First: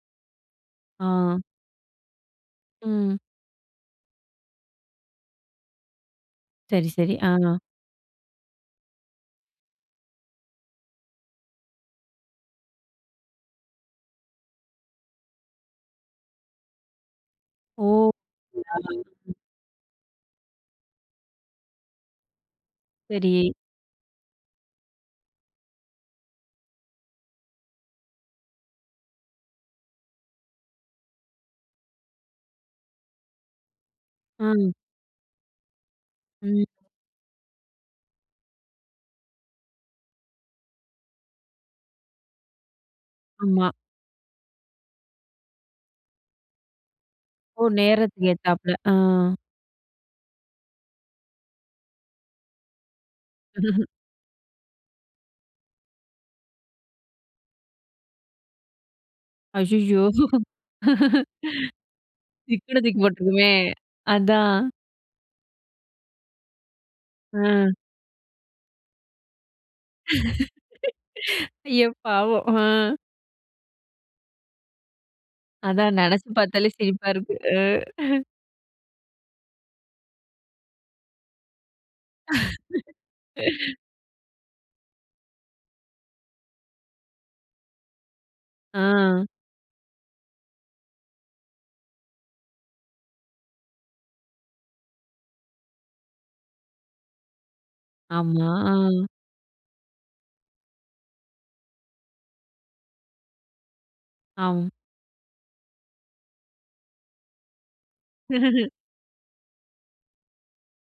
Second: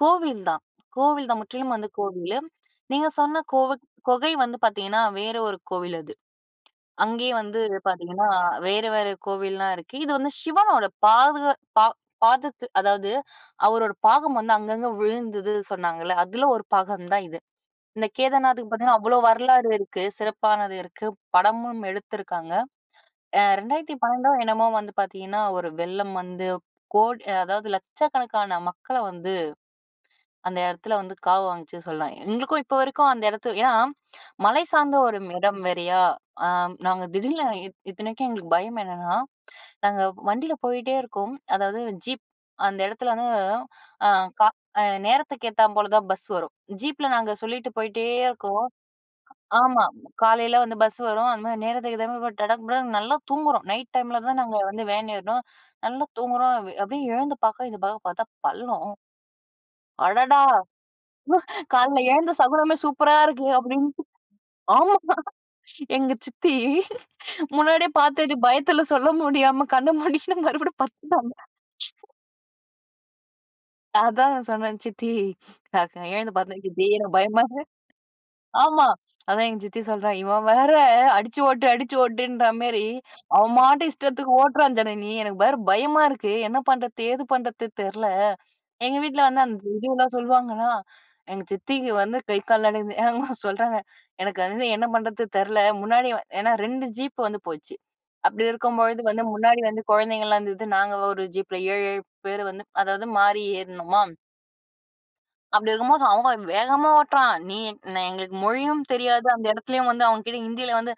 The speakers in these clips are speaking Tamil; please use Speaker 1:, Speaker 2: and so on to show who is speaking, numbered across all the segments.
Speaker 1: கோவில் தான் கோவில் தான்
Speaker 2: ஆ.
Speaker 1: முற்றிலும் வந்து கோவிலு. நீங்க
Speaker 2: ம்.
Speaker 1: சொன்ன கோவுக் கொகை வந்து பாத்தீங்கன்னா, வேற ஒரு கோவிலு அது.
Speaker 2: சரி, சரி. ஆ.
Speaker 1: அங்கேயே வந்து பாத்தீங்கன்னா, வேற வேற கோவில்லாம் இருக்கு. இது வந்து சிவனோட பாது பா பாதத்து அதாவது, அவரோட பாகம் வந்து அங்கங்க விழுந்தது சொன்னாங்கல்ல, அதில ஒரு பாகம் தான் இது. இந்த
Speaker 2: ஓ!
Speaker 1: கேதர்நாத்துக்கு பாத்தீங்கன்னா, அவ்வளோ
Speaker 2: [unintelligible] ம்.
Speaker 1: வரலாறு இருக்கு. சிறப்பானது இருக்கு. படமும் எடுத்துருக்காங்க. அ
Speaker 2: சரி.
Speaker 1: 2012ஓ என்னமோ வந்து பாத்தீங்கன்னா ஒரு வெள்ளம் வந்து, கோடி அதாவது லட்சக்கணக்கான மக்கள வந்து, அந்த எடத்துல வந்து காவு வாங்குச்சு சொல்லலாம். எங்களுக்கும் இப்போ வரைக்கும் அந்த எடத்து ஏன்னா, மலை
Speaker 2: ம்.
Speaker 1: சார்ந்த ஒரு இடம் வேறையா. ஆ
Speaker 2: ம்.
Speaker 1: நாங்க திடீர்னு இத்தனைக்கும் எங்களுக்கு பயம் என்னன்னா, நாங்க வண்டியில போயிட்டே இருக்கோம். அதாவது ஜீப் அந்த இடத்துல வந்து,
Speaker 2: ஆமா.
Speaker 1: ஆ க அ நேரத்துக்கு ஏத்தா போல தான் பஸ் வரும். ஜீப்பில நாங்க
Speaker 2: ஓ!
Speaker 1: சொல்லிட்டு போயிட்டே
Speaker 2: நேரத்துக்கு
Speaker 1: இருக்கோம்.
Speaker 2: ஏத்தாப்ல. ஆ.
Speaker 1: ஆமா, காலையில வந்து பஸ் வரும் அந்த மாதிரி நேரத்துக்கு ஏத்த மாதிரி டடக் புடானு நல்லா தூங்குறோம். நைட் டைமில தான் நாங்க வந்து வேன் ஏறினோம். நல்லா தூங்குறோம். அப்டியே எழுந்து பாக்க, இந்த பக்கம் பாத்தா பள்ளம்.
Speaker 2: அய்யயோ.
Speaker 1: அடடா! காலையில எழுந்த சகுனமே
Speaker 2: சிக்கனு தூக்கி
Speaker 1: சூப்பரா இருக்கு,
Speaker 2: போட்ருக்குமே.
Speaker 1: அப்படினு.
Speaker 2: அதான்.
Speaker 1: ஆமா, எங்க சித்தி
Speaker 2: ம்.
Speaker 1: முன்னாடியே பாத்துட்டு, பயத்துல சொல்ல முடியாம கண்ணை மூடிக்கிட்டு மறுபடியும் படுத்துட்டாங்க.
Speaker 2: ஐயோ! பாவம். ஆ.
Speaker 1: அதான் சொன்னேன், சித்தி அ
Speaker 2: அதான் நெனைச்சு
Speaker 1: எழுந்து பாத்தேன்.
Speaker 2: பாத்தாலே
Speaker 1: சித்தி
Speaker 2: சிரிப்பா
Speaker 1: எனக்கு
Speaker 2: இருக்கு
Speaker 1: பயமா
Speaker 2: அ.
Speaker 1: ஆமா, அதான் எங்க சித்தி சொல்றா, இவ வேற அடிச்சு ஓட்டு, அடிச்சு ஓட்டுன்ற மாரி, அவன் பாட்டுக்கு இஷ்டத்துக்கு ஓட்றான் ஜனனி. எனக்கு வேற பயமா இருக்கு. என்ன பண்ணுறது ஏது பண்ணுறது தெரியல. எங்க வீட்ல
Speaker 2: ஆ.
Speaker 1: வந்து அந்த இதுலாம் சொல்லுவாங்களா, எங்க சித்திக்கு வந்து கை கால் நடுங்குது, ஆமா சொல்றாங்க. எனக்கு வந்து என்ன பண்ணுறது தெரியல. முன்னாடி ஏன்னா 2 ஜீப் வந்து போச்சு. அப்படி
Speaker 2: ஆமா. ஆ,
Speaker 1: இருக்கும் பொழுது வந்து முன்னாடி வந்து குழந்தைங்கலாம் இருந்தது நாங்க ஒரு ஜீப்ல 7, 7 பேரு வந்து, அதாவது மாறி ஏறுனோமா
Speaker 2: ஆ.
Speaker 1: அப்டி இருக்கும்போது. அவங்க, வேகமா ஓட்டுறான். நீ எ என் எங்களுக்கு மொழியும் தெரியாது, அந்த இடத்துலேயும் வந்து அவங்க கிட்ட ஹிந்தியில வந்து,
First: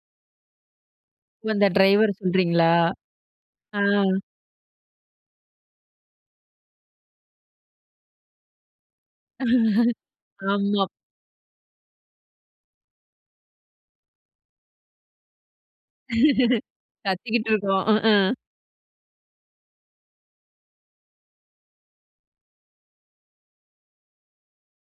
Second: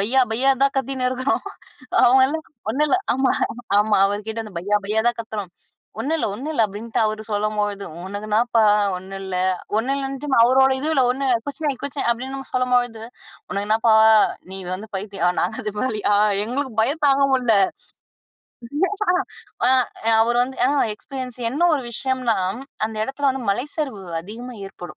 Speaker 1: பையா பையா தான் கத்தின்னு இருக்கிறோம்.
Speaker 2: இப்ப அந்த ட்ரைவர
Speaker 1: அவங்க எல்லாம்,
Speaker 2: சொல்றீங்களா?
Speaker 1: ஒண்ணும் இல்ல. ஆமா,
Speaker 2: ஆ.
Speaker 1: ஆமா, அவர் கிட்ட அந்த பையா பையா தான் கத்துறோம். ஒண்ணுல ஒண்ணுல, அப்டின்ட்டு அவர் சொல்லும்பொழுதும், உனக்கு என்னப்பா ஒண்ணும் இல்ல. ஒண்ணும் இல்லன்னுட்டு, அவரோட
Speaker 2: ஆமா.
Speaker 1: இதுல, ஒண்ணு குச்நஹி குச்நஹி அப்டின்னு சொல்லும்பொழுது, உனக்கு என்னப்பா நீ வந்து பைத்தியம், நாங்க அதுமாரியா, எங்களுக்கு பயம் தாங்க
Speaker 2: கத்திக்கிட்டு
Speaker 1: முடில
Speaker 2: இருக்கோம். அ, அ,
Speaker 1: ஆ அவர் வந்து அ எக்ஸ்பீரியன்ஸ் என்ன ஒரு விஷயம்னா, அந்த எடத்துல வந்து மலைச்சரிவு அதிகமா ஏற்படும்.